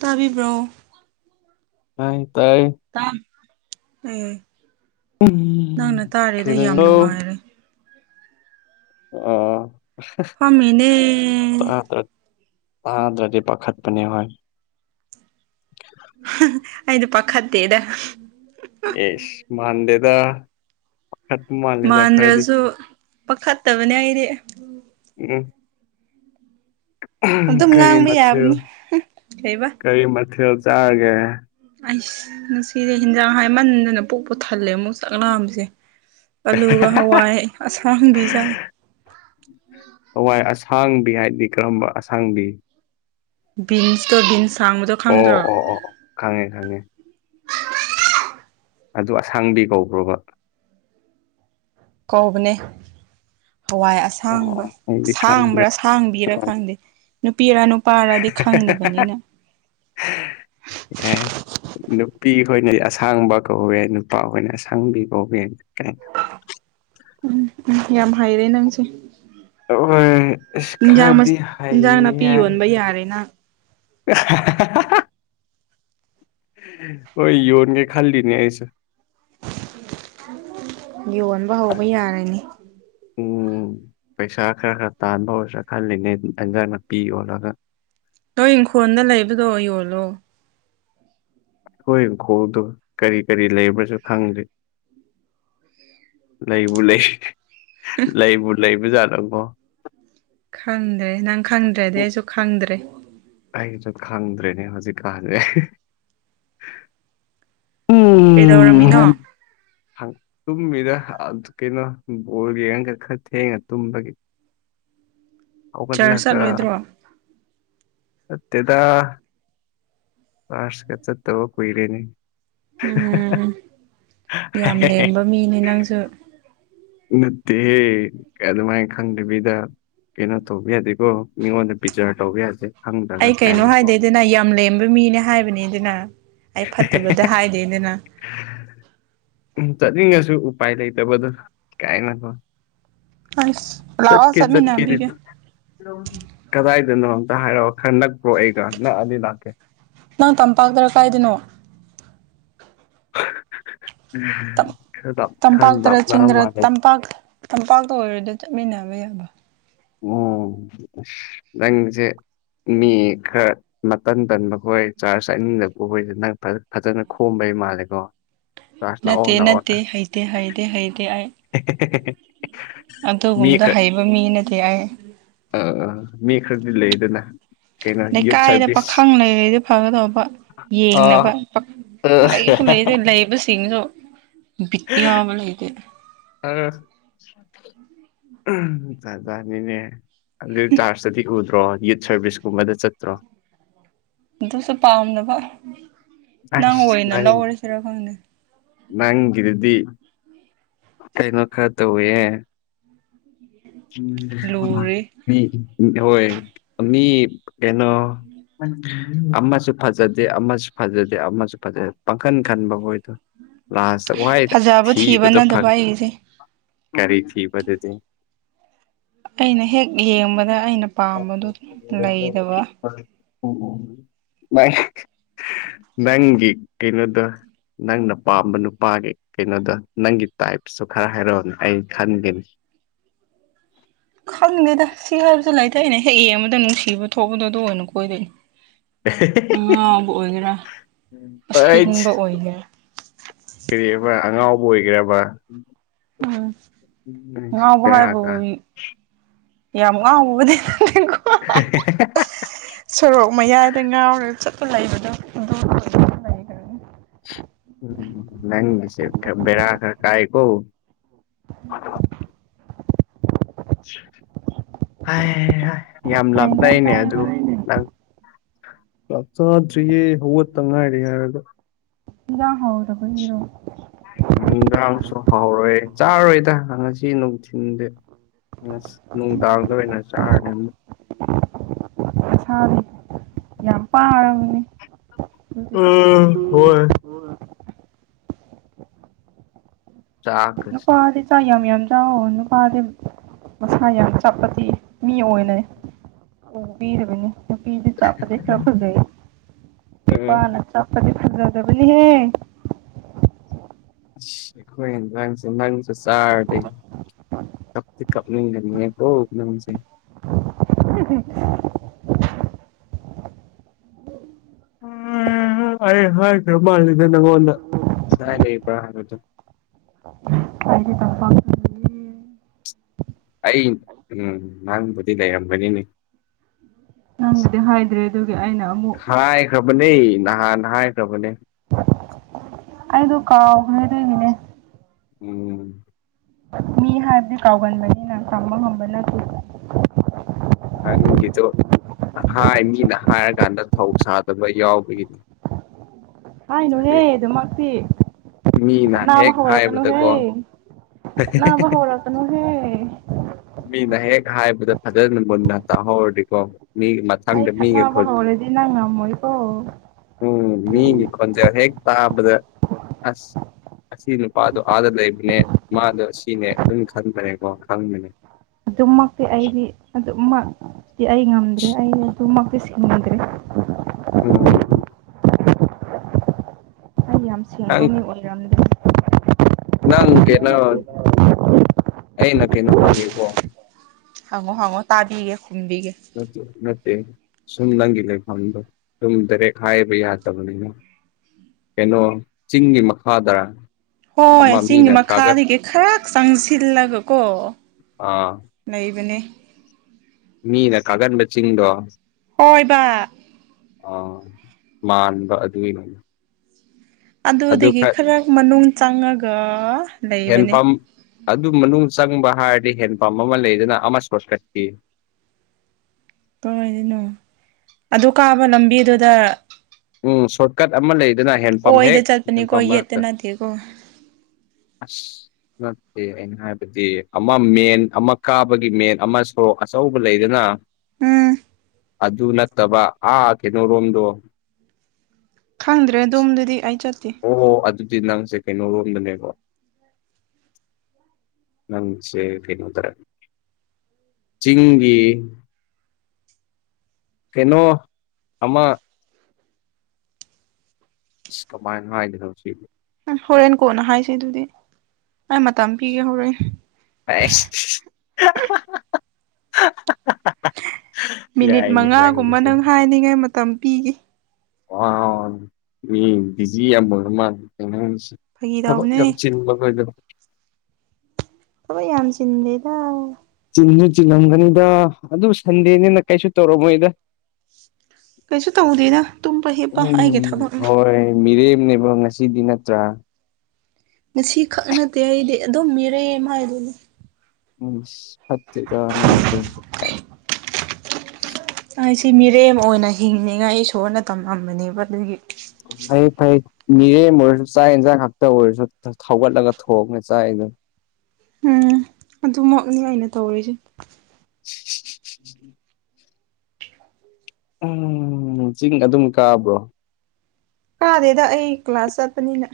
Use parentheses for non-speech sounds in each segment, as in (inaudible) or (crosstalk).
ꯇꯥꯕꯤꯕ꯭ꯔꯣ ꯇꯥꯏ ꯇꯥꯏ (unintelligible) ꯎꯝ ꯎꯝ ꯅꯪꯅ ꯇꯥꯔꯤꯗꯣ ꯌꯥꯝ ꯀꯩꯗꯧꯔꯤꯅꯣ ꯅꯨꯡꯉꯥꯏꯔꯦ ꯑꯣ ꯐꯝꯃꯤꯅꯦ ꯇꯥꯗ꯭ꯔꯗꯤ ꯄꯥꯈꯠꯄꯅꯦ ꯍꯣꯏ ꯑꯩꯗꯨ ꯄꯥꯈꯠꯇꯦꯗ ꯏꯁ ꯃꯥꯟꯗꯦꯗ ꯄꯥꯈꯠꯄ ꯃꯥꯜꯂꯦꯗ ꯈꯔꯗꯤ ꯃꯥꯟꯗ꯭ꯔꯁꯨ ꯄꯥꯈꯠꯇꯕꯅꯦ ꯑꯩꯗꯤ ꯎꯝ ꯑꯗꯨꯝ ꯀꯔꯤ ꯉꯥꯡꯕ ꯃꯊꯦꯜ ꯌꯥꯕꯅꯤ ꯀꯩꯕ ꯀꯔꯤ ꯃꯊꯦꯜ ꯆꯥꯔꯒꯦ ꯑꯩꯁ ꯅꯨꯡꯁꯤꯔꯦ ꯍꯦꯟꯖꯥꯡ ꯍꯥꯏꯃꯟꯗꯅ ꯄꯨꯛꯄꯨ ꯊꯜꯂꯦ ꯑꯃꯨꯛ ꯆꯥꯛ ꯂꯥꯝꯕꯁꯦ ꯑꯥꯜꯂꯨꯒ ꯍꯋꯥꯏ ꯑꯁꯥꯡꯕꯤꯖ ꯍꯋꯥꯏ ꯑꯁꯥꯡꯕꯤ ꯍꯥꯏꯗꯤ ꯀꯔꯝꯕ ꯑꯁꯥꯡꯕꯤ ꯕꯤꯟꯁ ꯇꯣ ꯕꯤꯟꯁ ꯁꯥꯡꯕꯗꯣ ꯑꯣ ꯑꯣ ꯈꯪꯗ꯭ꯔꯣ ꯑꯣ ꯑꯣ ꯈꯪꯉꯦ ꯈꯪꯉꯦ ꯑꯗꯨ ꯑꯁꯥꯡꯕꯤ ꯀꯧꯕ꯭ꯔꯣꯕ ꯀꯧꯕꯅꯦ ꯍꯋꯥꯏ ꯑꯁꯥꯡꯕ ꯑꯣ ꯑꯩꯗꯤ ꯈꯪꯗꯦ ꯑꯁꯥꯡꯕ꯭ꯔꯥ ꯑꯁꯥꯡꯕꯤꯔꯥ ꯈꯪꯗꯦ ꯅꯨꯄꯤꯔ ꯅꯨꯄꯥꯔꯗꯤ ꯈꯪꯗꯕꯅꯤꯅ ꯑꯦ ꯅꯨꯄꯤ ꯈꯣꯏꯅꯗꯤ ꯑꯁꯥꯡꯕ ꯀꯧꯋꯦ ꯅꯨꯄꯥ ꯈꯣꯏꯅ ꯑꯁꯥꯡꯕꯤ ꯀꯧꯕ ꯌꯥꯏꯅ ꯀꯩꯅꯣ ꯎꯝ ꯎꯝ ꯌꯥꯝ ꯍꯩꯔꯦ ꯅꯪꯁꯦ (unintelligible) ꯈꯔꯗꯤ ꯍꯩꯌꯦ ꯌꯥꯔꯦ ꯅꯪ ꯍꯣꯏ ꯌꯣꯟꯒꯦ ꯈꯜꯂꯤꯅꯦ ꯑꯩꯁꯨ ꯌꯣꯟꯕ ꯍꯧꯕ ꯌꯥꯔꯅꯤ ꯎꯝ ꯄꯩꯁꯥ ꯈꯔ ꯈꯔ ꯇꯥꯟꯕ ꯍꯧꯔꯥꯁꯤꯔ ꯈꯜꯂꯤꯅꯦ ꯑꯦꯟꯖꯥꯟ ꯅꯥꯄꯤ ꯌꯣꯜꯂꯒ ꯅꯣꯏ ꯏꯪꯈꯣꯜꯗ ꯂꯩꯕꯗꯣ ꯌꯣꯜꯂꯣ ꯑꯩꯈꯣꯏ ꯏꯪꯈꯣꯜꯗꯨ ꯀꯔꯤ ꯀꯔꯤ ꯂꯩꯕ꯭ꯔꯥꯁꯨ ꯈꯪꯗꯦ ꯂꯩꯕꯨ ꯂꯩ ꯂꯩꯕꯨ ꯂꯩꯕꯖꯥꯠꯂꯀꯣ ꯈꯪꯗ꯭ꯔꯦ ꯅꯪ ꯈꯪꯗ꯭ꯔꯗꯤ ꯎꯝ, ꯑꯩꯁꯨ ꯈꯪꯗ꯭ꯔꯦ ꯑꯩꯁꯨ ꯈꯪꯗ꯭ꯔꯦꯅꯦ ꯍꯧꯖꯤꯛꯀꯥꯟꯁꯦ ꯎꯝ ꯀꯩꯗꯧꯔꯝꯃꯤꯅꯣ ꯍꯪ- ꯇꯨꯝꯃꯤꯗ ꯑ ꯀꯩꯅꯣ ꯕꯣꯜ ꯌꯦꯉꯥꯒ ꯈꯔ ꯊꯦꯡꯅ ꯇꯨꯝꯕꯒꯤ ꯆꯔꯆ ꯍꯧꯒꯠꯂꯒ ꯆꯠꯂꯣꯏꯗ꯭ꯔꯣ ꯅꯠꯇꯦꯗ ꯀ꯭ꯂꯥꯁ ꯀꯥ ꯆꯠꯇꯕ ꯀꯨꯏꯔꯦꯅꯦ ꯎꯝ ꯌꯥꯝ ꯂꯦꯝꯕ ꯃꯤꯅꯦ ꯅꯪꯁꯨ ꯅꯠꯇꯦꯍꯦ ꯑꯗꯨꯃꯥꯏꯅ ꯈꯪꯗꯕꯤꯗ ꯀꯩꯅꯣ ꯇꯧꯕ ꯌꯥꯗꯦꯀꯣ ꯃꯤꯉꯣꯟꯗ ꯕꯤꯖꯥꯔ ꯇꯧꯕ ꯌꯥꯗꯦ ꯈꯪꯗ꯭ꯔꯒ ꯑꯩ ꯀꯩꯅꯣ ꯀꯥꯏꯅꯀꯣ ꯍꯥꯏꯗꯦꯗꯅ ꯌꯥꯝ ꯂꯦꯝꯕ ꯃꯤꯅꯦ ꯍꯥꯏꯕꯅꯤꯗꯅ ꯑꯩ ꯐꯠꯇꯕꯗ ꯍꯥꯏꯗꯦꯗꯅ ꯎꯝ ꯆꯠꯅꯤꯡꯉꯁꯨ ꯎꯄꯥꯏ ꯂꯩꯇꯕꯗꯣ ꯀꯥꯏꯅꯣ ꯀꯣ ꯑꯁ ꯂꯥꯛꯑꯣ ꯆꯠꯀꯦꯗꯤ ꯆꯠꯃꯤꯟꯅꯍꯟꯕꯤꯒꯦ ꯀꯗꯥꯏꯗꯅꯣ ꯑꯝꯇ ꯍꯥꯏꯔꯛꯑꯣ ꯈꯔ ꯅꯛꯄ꯭ꯔꯣ ꯑꯩꯒ ꯅꯛꯑꯗꯤ ꯂꯥꯛꯀꯦ ꯅꯪ ꯇꯝꯄꯥꯛꯇꯔ ꯀꯥꯏꯗꯅꯣ ꯈꯔ ꯂꯥꯞ ꯈꯔ ꯇꯝꯄꯥꯛꯇꯔ ꯂꯥꯞꯅꯕ ꯆꯤꯡꯗꯔ ꯃꯥꯂꯦ (inaudible) ꯇꯝꯄꯥꯛꯇ ꯑꯣꯏꯔꯗꯤ ꯆꯠꯃꯤꯟꯅꯕ ꯌꯥꯕ ꯎꯝ ꯅꯪꯁꯦ ꯃꯤ ꯈꯔ ꯃꯇꯟ ꯇꯟꯕ ꯈꯣꯏ ꯆꯥꯔꯖ ꯆꯠꯅꯤꯡꯗꯕꯈꯣꯏꯁꯦ ꯅꯪ ꯐꯖꯅ ꯈꯣꯝꯕꯩ ꯃꯥꯜꯂꯦꯀꯣ ꯆꯥꯔꯖ ꯂꯥꯛꯑꯣ ꯅꯠꯇꯦ ꯂꯥꯛꯑꯣꯅ ꯅꯠꯇꯦ ꯍꯩꯇꯦ ꯍꯩꯗꯦ ꯍꯩꯗꯦ ꯑꯩ (unintelligible) ꯃꯤ ꯑꯗꯨꯒꯨꯝꯕꯗꯣ ꯍꯩꯕ ꯃꯤ ꯅꯠꯇꯦ ꯑꯩ ꯑꯥ ꯑꯥ ꯃꯤ ꯈ꯭ꯔꯗꯤ ꯂꯩꯗꯅ ꯀꯩꯅꯣ ꯌꯨꯠ ꯂꯩꯀꯥꯏꯗ ꯁꯔꯚꯤꯁ ꯄꯥꯈꯪ ꯂꯩꯔꯗ ꯐꯒꯗꯧꯕ ꯌꯦꯡꯅꯕ ꯑ ꯑ ꯂꯩꯁꯨ ꯂꯩꯇꯦ ꯂꯩꯕꯁꯤꯡꯁꯨ ꯕꯤꯠ ꯌꯥꯎꯕ ꯂꯩꯇꯦꯗ ꯑꯥ (unintelligible) ꯖꯥꯠ ꯖꯥꯠꯅꯤꯅꯦ ꯑꯗꯨ ꯆꯥꯔꯖꯇꯗꯤ ꯎꯗ꯭ꯔꯣ ꯌꯨꯠ ꯁꯥꯔꯚꯤꯁꯀꯨꯝꯕꯗ ꯆꯠꯇ꯭ꯔꯣ ꯑꯗꯨꯁꯨ ꯄꯥꯝꯗꯕ ꯅꯪ ꯑꯁ ꯑꯣꯏꯅ ꯅꯪ ꯂꯧꯔꯁꯤꯔ ꯈꯪꯗꯦ ꯅꯪꯒꯤꯗꯨꯗꯤ ꯀꯩꯅꯣ ꯈꯔ ꯇꯧꯋꯦꯍꯦ (unintelligible) (unintelligible) ꯂꯨꯔꯤ ꯃꯤ (unintelligible) ꯃꯤ ꯀꯩꯅꯣ ꯑꯃꯁꯨ ꯐꯖꯗꯦ ꯑꯃꯁꯨ ꯐꯖꯗꯦ ꯑꯃꯁꯨ ꯐꯖꯗꯦ ꯄꯡꯈꯟ ꯈꯟꯕ ꯈꯣꯏꯗꯣ ꯂꯥꯁꯇ ꯋꯥꯏꯗ ꯐꯖꯕ ꯊꯤꯕ ꯊꯤꯕꯗꯣ ꯅꯠꯇꯕ ꯐꯪ ꯑꯩꯒꯤꯁꯦ ꯀꯔꯤ ꯊꯤꯕꯗꯨꯗꯤ ꯑꯩꯅ ꯍꯦꯛ ꯌꯦꯡꯕꯗ ꯑꯩꯅ ꯄꯥꯝꯕꯗꯨ ꯂꯩꯇꯕ (unintelligible) ꯅꯪ ꯅꯪꯒꯤ ꯀꯩꯅꯣꯗꯨ ꯅꯪꯅ ꯄꯥꯝꯕ ꯅꯨꯄꯥꯒꯤ ꯀꯩꯅꯣꯗꯣ ꯅꯪꯒꯤ ꯇꯥꯏꯞꯁꯨ ꯈꯔ ꯍꯥꯏꯔꯛꯑꯣꯅ ꯑꯩ ꯈꯟꯒꯦꯅꯦ ꯈꯪꯗꯦꯗ ꯁꯤ ꯍꯥꯏꯕꯁꯨ ꯂꯩꯇꯦ ꯑꯩꯅ ꯍꯦꯛ ꯌꯦꯡꯕꯗ ꯅꯨꯡꯁꯤꯕ ꯊꯣꯛꯄꯗꯣ ꯑꯗꯨ ꯑꯣꯏꯅ ꯀꯣꯏꯗꯣꯏꯅꯤ ꯑꯉꯥꯎꯕ ꯑꯣꯏꯒꯦꯔꯥ ꯑꯁꯤꯡꯕ ꯑꯣꯏꯒꯦꯔꯥ ꯀꯔꯤ ꯍꯥꯏꯕ ꯑꯉꯥꯎꯕ ꯑꯣꯏꯒꯦꯔꯕ ꯎꯝ ꯉꯥꯎꯕ ꯍꯥꯏꯕꯨ (unintelligible) ꯌꯥꯝ ꯉꯥꯎꯕꯅꯦ (unintelligible) ꯁꯣꯔꯣꯛ ꯃꯌꯥꯏꯗ ꯉꯥꯎꯔꯒ ꯆꯠꯄ ꯂꯩꯕꯗꯣ ꯑꯗꯨ ꯀꯩ ꯎꯝ ꯅꯪꯒꯤꯁꯦ ꯈꯔ ꯕꯦꯔꯥ ꯈꯔ ꯀꯥꯏ ꯀꯣ ꯍꯩ ꯍꯥꯏ ꯌꯥꯝ ꯏꯟꯖꯥꯡ ꯂꯥꯞꯂꯩꯅꯦ ꯆꯥꯏꯌꯦꯕ ꯑꯗꯨ ꯅꯪꯗꯤ ꯅꯪ ꯆꯥꯛ ꯆꯥꯗ꯭ꯔꯤꯌꯦ ꯍꯧꯒꯠꯇ ꯉꯥꯏꯔꯤ ꯍꯥꯏꯔꯒ ꯏꯟꯖꯥꯡ ꯍꯥꯎꯇꯕꯒꯤꯔꯣ ꯅꯤꯡꯒꯥꯡꯁꯨ ꯍꯥꯎꯔꯦ ꯆꯥꯔꯔꯣꯏꯗ ꯉꯁꯤ ꯅꯨꯡꯊꯤꯟꯗꯤ ꯉꯁ ꯅꯨꯡꯗꯥꯡꯗ ꯑꯣꯏꯅ ꯆꯥꯔꯅꯤ ꯑꯃꯨꯛ ꯅꯁꯥꯗꯤ ꯌꯥꯝ ꯑꯃꯨꯛ ꯄꯥꯔꯕꯅꯤ ꯑꯗꯨꯗꯤ ꯎꯝ ꯍꯣꯏ ꯆꯥꯛꯀꯁꯦ ꯅꯨꯄꯥꯗꯤ ꯆꯥꯛ ꯌꯥꯝ ꯌꯥꯝ ꯆꯥꯎꯑꯣ ꯅꯨꯄꯥꯗꯤ ꯃꯁꯥ ꯌꯥꯝ ꯆꯞꯄꯗꯤ ꯃꯤ ꯎꯝ ꯑꯣꯏꯅ ꯎꯕꯤꯗꯕꯅꯤ ꯅꯨꯄꯤꯗꯤ ꯆꯞꯄꯗꯤ ꯈꯔ ꯐꯖꯩ ꯅꯨꯄꯥꯅ ꯆꯞꯄꯗꯤ ꯐꯖꯗꯕꯅꯤꯍꯦ ꯑꯁ ꯑꯩꯈꯣꯢ ꯏꯟꯖꯥꯡꯁꯦ ꯅꯪꯁꯨ ꯆꯥꯔꯗꯤ ꯀꯞꯇꯤ ꯀꯞꯅꯤꯡꯒꯗꯨꯅꯤꯀꯣ ꯅꯝꯁꯦ (unintelligible) ꯑꯩ ꯍꯥꯏꯈ꯭ꯔ ꯃꯥꯜꯂꯤꯗ ꯅꯪꯉꯣꯟꯗ ꯀꯗꯥꯏ ꯂꯩꯕ꯭ꯔꯥ ꯍꯥꯏꯕꯗꯣ (inaudible) (unintelligible) ꯑꯩ ꯎꯝ ꯅ‌ꯪꯕꯨꯗꯤ ꯂꯩꯔꯝꯒꯅꯤꯅꯦ ꯗꯤ ꯍꯥꯏꯗ꯭ꯔꯦ ꯑꯗꯨꯒꯤ ꯑꯩꯅ ꯑꯃꯨꯛ ꯈ꯭ꯔꯕꯅꯦ ꯅꯍꯥꯟꯅ ꯍꯥꯏꯈ꯭ꯔꯕꯅꯦ ꯑꯩꯗꯣ ꯀꯥꯎꯕꯅꯦ ꯑꯗꯨꯒꯤꯅꯦ ꯎꯝ ꯃꯤ ꯍꯥꯏꯕꯗꯤ ꯀꯥꯎꯒꯟꯕꯅꯤꯅꯥ ꯇꯝꯕ ꯉꯝꯕ ꯅꯠꯇꯦ ꯅꯪꯒꯤꯗ‌ꯣ ꯍꯥꯢ ꯃꯤꯅ ꯍꯥꯏꯔꯀꯥꯟꯗ ꯊꯧ ꯁꯥꯗꯕ ꯌꯥꯎꯕꯒꯤꯅꯤ (inaudible) ꯍꯥꯏꯅꯨꯍꯦ ꯍꯥꯏꯗꯤ ꯑꯗꯨꯃꯛꯇꯤ ꯃꯤꯅ ꯈꯠꯅꯕ ꯍꯦꯛ ꯍꯧꯔꯛꯀꯅꯨꯍꯦ ꯍꯥꯏꯕꯗꯀꯣ ꯈꯠꯅꯕ ꯍꯧꯔꯛꯀꯅꯨꯍꯦ ꯃꯤꯅ ꯍꯦꯛ ꯍꯥꯏꯕꯗ ꯐꯖꯅ ꯃꯨꯟꯅ ꯇꯥꯍꯧꯔꯗꯤꯀꯣ ꯃꯤ ꯃꯥ ꯑꯩ ꯈꯠꯅꯕ ꯍꯧꯔꯗꯤ ꯅꯪ ꯉꯝꯃꯣꯏꯀꯣ ꯎꯝ ꯃꯤꯒꯤ ꯈꯣꯟꯖꯦꯜ ꯍꯦꯛ ꯇꯥꯕꯗ ꯑꯁ ꯑꯁꯤ ꯅꯨꯄꯥꯗꯣ ꯑꯥꯗ ꯂꯩꯕꯅꯦ ꯃꯥꯗꯣ ꯁꯤꯅꯦ ꯑꯗꯨꯝ ꯈꯟꯕꯅꯦꯀꯣ ꯈꯪꯕꯅꯦ ꯑꯗꯨꯝꯃꯛꯇꯤ ꯑꯩꯗꯤ ꯑꯗꯨꯃꯛꯇꯤ ꯑꯩ ꯉꯝꯗ꯭ꯔꯦ ꯑꯩ ꯑꯗꯨꯃꯛꯇꯤ ꯁꯤꯡꯗ꯭ꯔꯦ ꯎꯝ ꯑꯩ ꯌꯥꯝ ꯁ‌ꯦꯡꯕ ꯅꯪ ꯃꯤ ꯑꯣꯏꯔꯝꯗꯦ ꯅꯪ ꯀꯩꯅꯣ ꯑꯩꯅ ꯀꯩꯅꯣ ꯍꯪꯒꯦꯀꯣ ꯍꯪꯉꯣ ꯍꯪꯉꯣ ꯇꯥꯕꯤꯒꯦ ꯈꯨꯝꯕꯤꯒꯦ ꯅꯠꯇꯦ ꯅꯠꯇꯦ ꯁꯨꯝ ꯅꯪꯒꯤ ꯂꯩꯐꯝꯗꯣ ꯁꯨꯝ ꯗꯔꯦ‌꯭ꯛ ꯍꯥꯏꯕ ꯌꯥꯗꯕꯅꯤꯅ ꯀꯩꯅꯣ ꯆꯤꯡꯒꯤ ꯃꯈꯥ ꯗ‌꯭ꯔꯥ ꯍꯣꯏ ꯆꯤꯡꯒꯤ ꯃꯈꯥꯗꯒꯤ ꯈꯔꯛ ꯆꯪꯁꯤꯜꯂꯒ ꯀꯣ ꯑꯥ ꯂꯩꯕꯅꯤ ꯃꯤꯅ ꯀꯥꯒꯟꯕ ꯆꯤꯡꯗꯣ ꯍꯣꯏꯕ ꯑ ꯃꯥꯟꯕ ꯑꯗꯨꯒꯤꯅꯦ ꯑꯗꯨꯗꯒꯤ ꯈꯔ ꯃꯅꯨꯡ ꯆꯪꯉꯒ ꯂꯩꯕꯅꯦ ꯍꯦꯟꯄꯝ ꯑꯗꯨ ꯃꯅꯨꯡ ꯆꯪꯕ ꯍꯥꯏꯔꯗꯤ ꯍꯦꯟ ꯄꯝ ꯑꯃ ꯂꯩꯗꯅ ꯑꯃ (unintelligible) ꯀꯥꯏꯗꯅꯣ ꯑꯗꯨ ꯀꯥꯕ ꯂꯝꯕꯤꯗꯨꯗ ꯎꯝ ꯁꯣꯔꯠꯀꯠ ꯑꯃ ꯂꯩꯗꯅ ꯍꯦꯟꯄꯝ ꯍꯦꯛ ꯑꯣꯏꯗ ꯆꯠꯄꯅꯤꯀꯣ ꯍꯦꯟꯄꯝ ꯌꯦꯠꯇ ꯃꯔꯛꯇ ꯅꯠꯇꯦꯀꯣ ꯑꯁ ꯅꯠꯇꯦꯃꯦ ꯍꯥꯏꯕꯗꯤ ꯑꯃ ꯃꯦꯟ ꯑꯃ ꯀꯥꯕꯒꯤ ꯃꯦꯟ ꯑꯃ ꯁꯣꯔꯣꯛ ꯑꯆꯧꯕ ꯂꯩꯗꯅ ꯎꯝ ꯑꯗꯨ ꯅꯠꯇꯕ ꯑꯥ ꯀꯩꯅꯣꯔꯣꯝꯗꯣ ꯈꯪꯗ꯭ꯔꯦ ꯑꯗꯨꯝꯗꯨꯗꯤ ꯑꯩ ꯆꯠꯇꯦ ꯑꯣ ꯍꯣ ꯑꯗꯨꯗꯤ ꯅꯪꯁꯦ ꯀꯩꯅꯣꯔꯣꯝꯗꯅꯦꯕ ꯅꯪꯁꯦ ꯀꯩꯅꯣ ꯗꯔꯤ ꯆꯤꯡꯒꯤ ꯀꯩꯅꯣ ꯑꯃ ꯀꯃꯥꯏꯅ ꯍꯥꯏꯒꯗꯧꯕꯅꯣ ꯁꯤ ꯍꯣꯔꯦꯟ ꯀꯣꯟꯅ ꯍꯥꯏꯁꯦ ꯑꯗꯨꯗꯤ ꯑꯩ ꯃꯇꯝ ꯄꯤꯒꯦ ꯍꯣꯔꯦꯟ ꯑꯁ (unintelligible) ꯃꯤꯅꯤꯠ ꯃꯉꯥꯒꯨꯝꯕ ꯅꯪ ꯍꯥꯏꯅꯤꯡꯉꯥꯏ ꯃꯇꯝ ꯄꯤꯒꯦ ꯋꯥ ꯃꯤ ꯕꯤꯖꯤ ꯌꯥꯝ ꯑꯣꯢꯕ ꯃꯥꯜꯂꯤꯒꯣ ꯐꯥꯒꯤ ꯊꯕꯛ ꯇꯧꯕꯅꯦ ꯌꯥꯝ ꯆꯤꯟꯕꯒ ꯑꯣꯏꯗꯕ ꯊꯕꯛ ꯌꯥꯝ ꯆꯤꯟꯗꯦꯗ ꯆꯤꯟꯁꯨ ꯆꯤꯡꯉꯝꯒꯅꯤꯗ ꯑꯗꯨ ꯁꯟꯗꯦꯅꯤꯅ ꯀꯩꯁꯨ ꯇꯧꯔꯝꯃꯣꯏꯗ ꯀꯩꯁꯨ ꯇꯧꯗꯦꯗ ꯇꯨꯝꯕ ꯍꯤꯞꯄ ꯑꯩꯒꯤ ꯎꯝ ꯊꯕꯛꯅꯤ ꯍꯣꯏ ꯃꯤꯔꯦꯝꯅꯦꯕ ꯉꯁꯤꯗꯤ ꯅꯠꯇ꯭ꯔꯥ ꯉꯁꯤ ꯈꯛ ꯅꯠꯇꯦ ꯑꯩꯗꯤ ꯑꯗꯨꯝ ꯃꯤꯔꯦꯝ ꯍꯥꯏꯗꯨꯅꯤ ꯎꯝ ꯐꯠꯇꯦꯗ ꯅꯪꯒꯤꯗꯨ ꯑꯩ ꯁꯤ ꯃꯤꯔꯦꯝ ꯑꯣꯏꯅ ꯍꯤꯡꯅꯤꯡꯉꯥꯏ ꯏꯁꯣꯔꯅ ꯇꯝꯂꯝꯕꯅꯦꯕ ꯑꯗꯨꯒꯤ ꯐꯩ ꯐꯩ ꯃꯤꯔꯦꯝ ꯑꯣꯏꯔꯁꯨ ꯆꯥꯛ ꯌꯦꯟꯁꯥꯡ ꯉꯥꯛꯇ ꯑꯣꯏꯔꯁꯨ ꯊꯣꯡꯒꯠꯂꯒ ꯊꯣꯛꯉ ꯆꯥꯏꯅꯦ ꯎꯝ ꯑꯗꯨꯃꯛꯅꯤ ꯑꯩꯅ ꯇꯧꯔꯤꯁꯦ ꯎꯝ (unintelligible) ꯎꯝ ꯆꯤꯡꯗ ꯑꯗꯨꯝ ꯀꯥꯕ꯭ꯔꯣ ꯀꯥꯗꯦꯗ ꯑꯩ ꯀ꯭ꯂꯥꯁ ꯆꯠꯄꯅꯤꯅ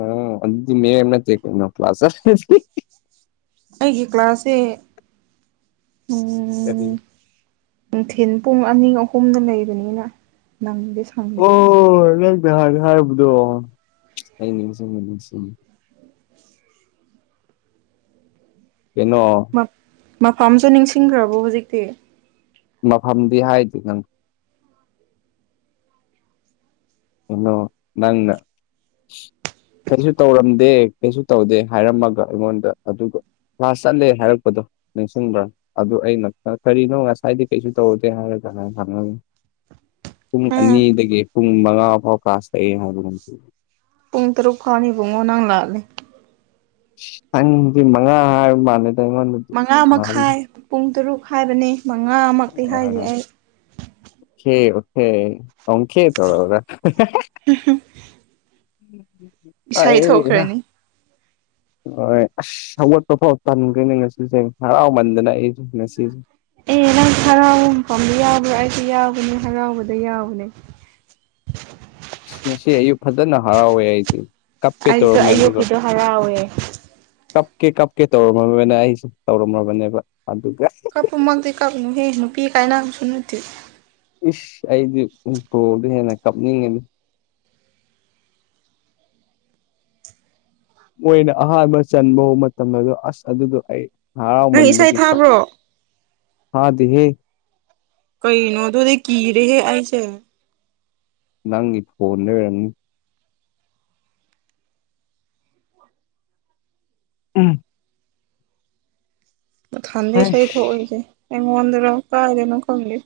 ꯑꯣ ꯑꯗꯨꯗꯤ ꯃꯤꯔꯦꯝ ꯅꯠꯇꯦ ꯀꯩꯅꯣ ꯀ꯭ꯂꯥꯁ ꯆꯠꯂꯗꯤ ꯑꯩꯒꯤ ꯀ꯭ꯂꯥꯁꯁꯦ ꯀꯔꯤ ꯑꯝ ꯅꯨꯡꯊꯤꯟ ꯄꯨꯡ ꯑꯅꯤ ꯑꯍꯨꯝꯗ ꯂꯩꯕꯅꯤꯅ ꯅꯪꯗꯦ ꯑꯣ ꯅꯪꯅ ꯅꯍꯥꯟ ꯍꯥꯏꯕꯗꯣ ꯑꯩ ꯅꯤꯡꯁꯤꯡꯉꯦ ꯅꯤꯡꯁꯤꯡꯉꯦ ꯀꯩꯅꯣ ꯃꯐꯝꯁꯨ ꯅꯤꯡꯁꯤꯡꯈ꯭ꯔꯕꯣ ꯍꯧꯖꯤꯛꯇꯤ ꯃꯐꯝꯗꯤ ꯍꯥꯏꯗꯦ ꯅꯪ ꯀꯩꯅꯣ ꯅꯪꯅ ꯀꯩꯔꯤꯁꯨ ꯇꯧꯔꯝꯗꯦ ꯀꯩꯁꯨ ꯇꯧꯗꯦ ꯍꯥꯏꯔꯝꯃꯒ ꯑꯩꯉꯣꯟꯗ ꯑꯗꯨꯒ ꯀ꯭ꯂꯥꯁ ꯆꯠꯂꯦ ꯍꯥꯏꯔꯛꯄꯗꯣ ꯅꯤꯡꯁꯤꯡꯕ꯭ꯔꯥ ꯑꯗꯨ ꯑꯩꯅ ꯀꯔꯤꯅꯣ ꯉꯁꯥꯏꯗꯤ ꯀꯩꯁꯨ ꯇꯧꯗꯦ ꯍꯥꯏꯔꯒ ꯍꯥꯏ ꯍꯪꯉꯒ ꯄꯨꯡ ꯑꯅꯤꯗꯒꯤ ꯄꯨꯡ ꯃꯉꯥ ꯐꯥꯎ ꯀ꯭ꯂꯥꯁ ꯂꯩ ꯍꯥꯢꯕꯒꯨꯝ ꯄꯨꯡ ꯇꯔꯨꯛꯐꯥꯎꯡ ꯅꯤꯕꯨꯡꯉꯣ ꯅꯪ ꯂꯥꯛꯑꯦ ꯅꯪꯗꯤ ꯃꯉꯥ ꯃꯥꯜꯂꯦꯗ ꯑꯩꯉꯣꯟꯗꯗꯤ ꯃꯉꯥ ꯃꯈꯥꯏ ꯄꯨꯡ ꯇꯔꯨꯛ ꯍꯥꯏꯕꯅꯤ ꯃꯉꯥꯃꯨꯛꯇꯤ ꯍꯥꯏꯗꯦ ꯑꯩ ꯑꯣꯒꯦ ꯑꯣꯒꯦ ꯑꯣꯒꯦ ꯇꯧꯔꯒ ꯎꯝ ꯏꯁꯩ ꯊꯣꯛꯈ꯭ꯔꯅꯤ ꯍꯣꯏ ꯑꯁ ꯍꯧꯒꯠꯄ ꯐꯥꯎ ꯇꯟꯈꯔꯦꯅꯦ ꯉꯁꯤꯁꯦ ꯍꯔꯥꯎꯃꯟꯗꯅ ꯑꯩꯁꯦ ꯉꯁꯤꯁꯦ ꯑꯦ ꯅꯪ ꯍꯔꯥꯎꯕ ꯃꯐꯝꯗ ꯌꯥꯎꯕ꯭ꯔꯥ ꯑꯩꯁꯨ ꯌꯥꯎꯕꯅꯦ ꯍꯔꯥꯎꯕꯗ ꯌꯥꯎꯕꯅꯦ ꯉꯁꯤ ꯑꯌꯨꯛ ꯐꯖꯅ ꯍꯔꯥꯎꯋꯦ ꯑꯩꯗꯤ ꯀꯞꯀꯦ ꯑꯩꯖꯨ ꯇꯧꯔꯝꯃꯦ ꯑꯗꯨꯒ ꯑꯌꯨꯛꯀꯤꯗꯣ ꯍꯔꯥꯎꯋꯦ ꯀꯞꯀꯦ ꯀꯞꯀꯦ ꯇꯧꯔꯝꯃꯕꯅꯦ ꯑꯩꯁꯦ ꯇꯧꯔꯝꯃꯕꯅꯦꯕ ꯑꯗꯨꯒ ꯑꯁ ꯀꯞꯄꯃꯛꯇꯤ ꯀꯞꯅꯨ ꯍꯦ ꯅꯨꯄꯤ ꯀꯥꯏꯅꯕꯁꯨ ꯅꯠꯇꯦ ꯏꯁ ꯑꯩꯗꯤ ꯎꯄꯣꯗ ꯍꯦꯟꯅ ꯀꯞꯅꯤꯡꯉꯤꯅꯤ ꯃꯣꯏꯅ ꯑꯍꯥꯟꯕ ꯆꯟꯕ ꯍꯣ ꯃꯇꯝꯗꯖꯨ ꯑꯁ ꯑꯗꯨꯗꯣ ꯑꯩ ꯅꯪ ꯏꯁꯩ ꯍꯔꯥꯎꯃꯟꯕꯒꯤ ꯀꯞ ꯊꯥꯕ꯭ꯔꯣ ꯐꯥꯗꯦ ꯍꯦ ꯀꯩꯩꯅꯣ ꯑꯗꯨꯗꯤ ꯀꯤꯔꯦꯍꯦ ꯑꯩꯁꯦ ꯅꯪꯒꯤ ꯐꯣꯟꯗꯩ ꯑꯣꯏꯔꯝꯅꯤ ꯎꯝ ꯃꯊꯟꯗ ꯏꯁꯩ ꯑꯩꯁ ꯊꯣꯛꯏꯖꯦ ꯑꯩꯉꯣꯟꯗꯔꯣ ꯀꯥꯏꯗꯅꯣ ꯈꯪꯗꯦ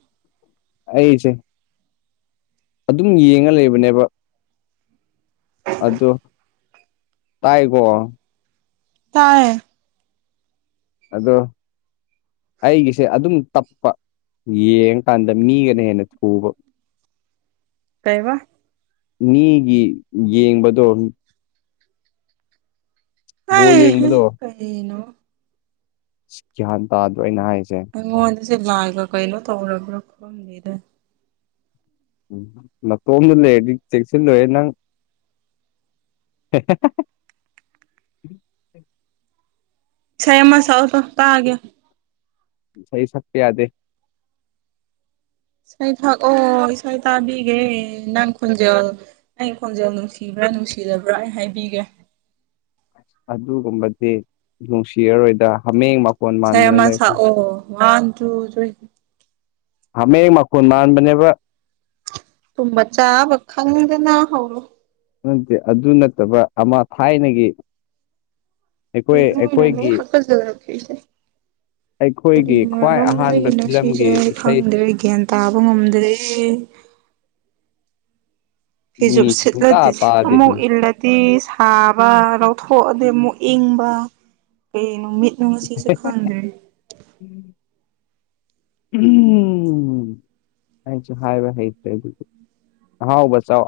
ꯑꯩꯁꯦ ꯑꯗꯨꯝ ꯌꯦꯡꯉ ꯂꯩꯕꯅꯦꯕ ꯑꯗꯨ ꯇꯥꯏꯀꯣ ꯇꯥꯏꯌꯦ ꯑꯗꯣ ꯑꯩꯒꯤꯁꯦ ꯑꯗꯨꯝ ꯇꯞꯄ ꯌꯦꯡꯉꯀꯥꯟꯗ ꯃꯤꯒꯅ ꯍꯦꯟꯅ ꯊꯨꯕ ꯀꯩꯕ ꯃꯤꯒꯤ ꯌꯦꯡꯕꯗꯣ ꯕꯣꯜ ꯍꯩꯍꯥ ꯌꯦꯡꯕꯗꯣ ꯀꯩꯅꯣ ꯒ꯭ꯌꯥꯟ ꯇꯥꯗ꯭ꯔꯣ ꯑꯩꯅ ꯍꯥꯏꯖꯦ ꯑꯩꯉꯣꯟꯗꯁꯦ ꯂꯥꯏꯒ ꯀꯩꯅꯣ ꯇꯧꯔꯕ꯭ꯔꯥ ꯈꯪꯗꯦꯗ ꯎꯝ ꯅꯇꯣꯝꯗ ꯂꯩꯔꯗꯤ ꯆꯦꯛꯁꯤꯜꯂꯣꯍꯦ ꯅꯪ (unintelligible) ꯏꯁꯩ ꯑꯃꯥ ꯁꯛꯑꯣꯇꯣ ꯇꯥꯒꯦ ꯏꯁꯩ ꯁꯛꯄ ꯌꯥꯗꯦ ꯏꯁꯩ ꯊꯛꯑꯣ ꯏꯁꯩ ꯇꯥꯕꯤꯒꯦ ꯅꯪ ꯈꯣꯟꯖꯦꯜ ꯑꯩ ꯈꯣꯟꯖꯦꯜ ꯅꯨꯡꯁꯤꯕ꯭ꯔꯥ ꯅꯨꯡꯁꯤꯗꯕ꯭ꯔꯥ ꯑꯩ ꯍꯥꯏꯕꯤꯒꯦ ꯑꯗꯨꯒꯨꯝꯕꯗꯤ ꯅꯨꯡꯁꯤꯔꯔꯣꯏꯗ ꯍꯥꯃꯦꯡ ꯃ ꯏꯁꯩ ꯑꯃꯥ ꯁꯛꯑꯣ ꯋꯥꯟ ꯇꯨ ꯊꯤꯟ ꯍꯥꯃꯦꯡ ꯃꯈꯣꯟ ꯃꯥꯟꯕꯅꯦꯕ ꯇꯨꯝꯕ ꯆꯥꯕ ꯈꯪꯗꯅꯥ ꯍꯧꯔꯣ ꯅꯠꯇꯦ ꯑꯗꯨ ꯅꯠꯇꯕ ꯑꯃ ꯊꯥꯏꯅꯒꯤ ꯑꯩꯈꯣꯏ ꯀꯩꯅꯣ ꯑꯣꯏꯅ ꯂꯣꯏ ꯑꯩꯈꯣꯏꯒꯤ ꯍꯥꯀꯠꯖꯔꯛꯏꯁꯦ ꯀꯔꯤ ꯑꯩꯈꯣꯏꯒꯤ ꯈ꯭ꯋꯥꯏ ꯑꯍꯥꯟꯕ ꯃꯔꯝꯗꯒꯤꯅꯣ ꯁꯤꯁꯦ ꯐꯤꯂꯝꯒꯤ ꯑꯩ ꯏꯁꯩ ꯈꯪꯗ꯭ꯔꯦ ꯒ꯭ꯌꯥꯟ ꯇꯥꯕ ꯉꯝꯗ꯭ꯔꯦ ꯐꯤꯖꯨꯞ ꯃꯤꯁꯤ ꯁꯨꯡꯇꯥ ꯁꯤꯠꯂꯗꯤ ꯑꯃꯨꯛ ꯇꯥꯗꯦꯅꯦ ꯏꯜꯂ ꯗꯤ ꯁꯥꯕ ꯂꯧꯊꯣꯛꯑꯗꯤ ꯑꯃꯨꯛ ꯏꯪꯕ ꯀꯩ ꯅꯨꯃꯤꯠ ꯅꯣ ꯉꯁꯤꯁꯨ ꯈꯪꯗ꯭ꯔꯦ ꯎꯝ.. ꯑꯩꯁꯨ ꯍꯥꯏꯕ ꯍꯩꯇ꯭ꯔꯦ ꯑꯗꯨꯗꯤ ꯑꯍꯥꯎꯕꯆꯥꯎ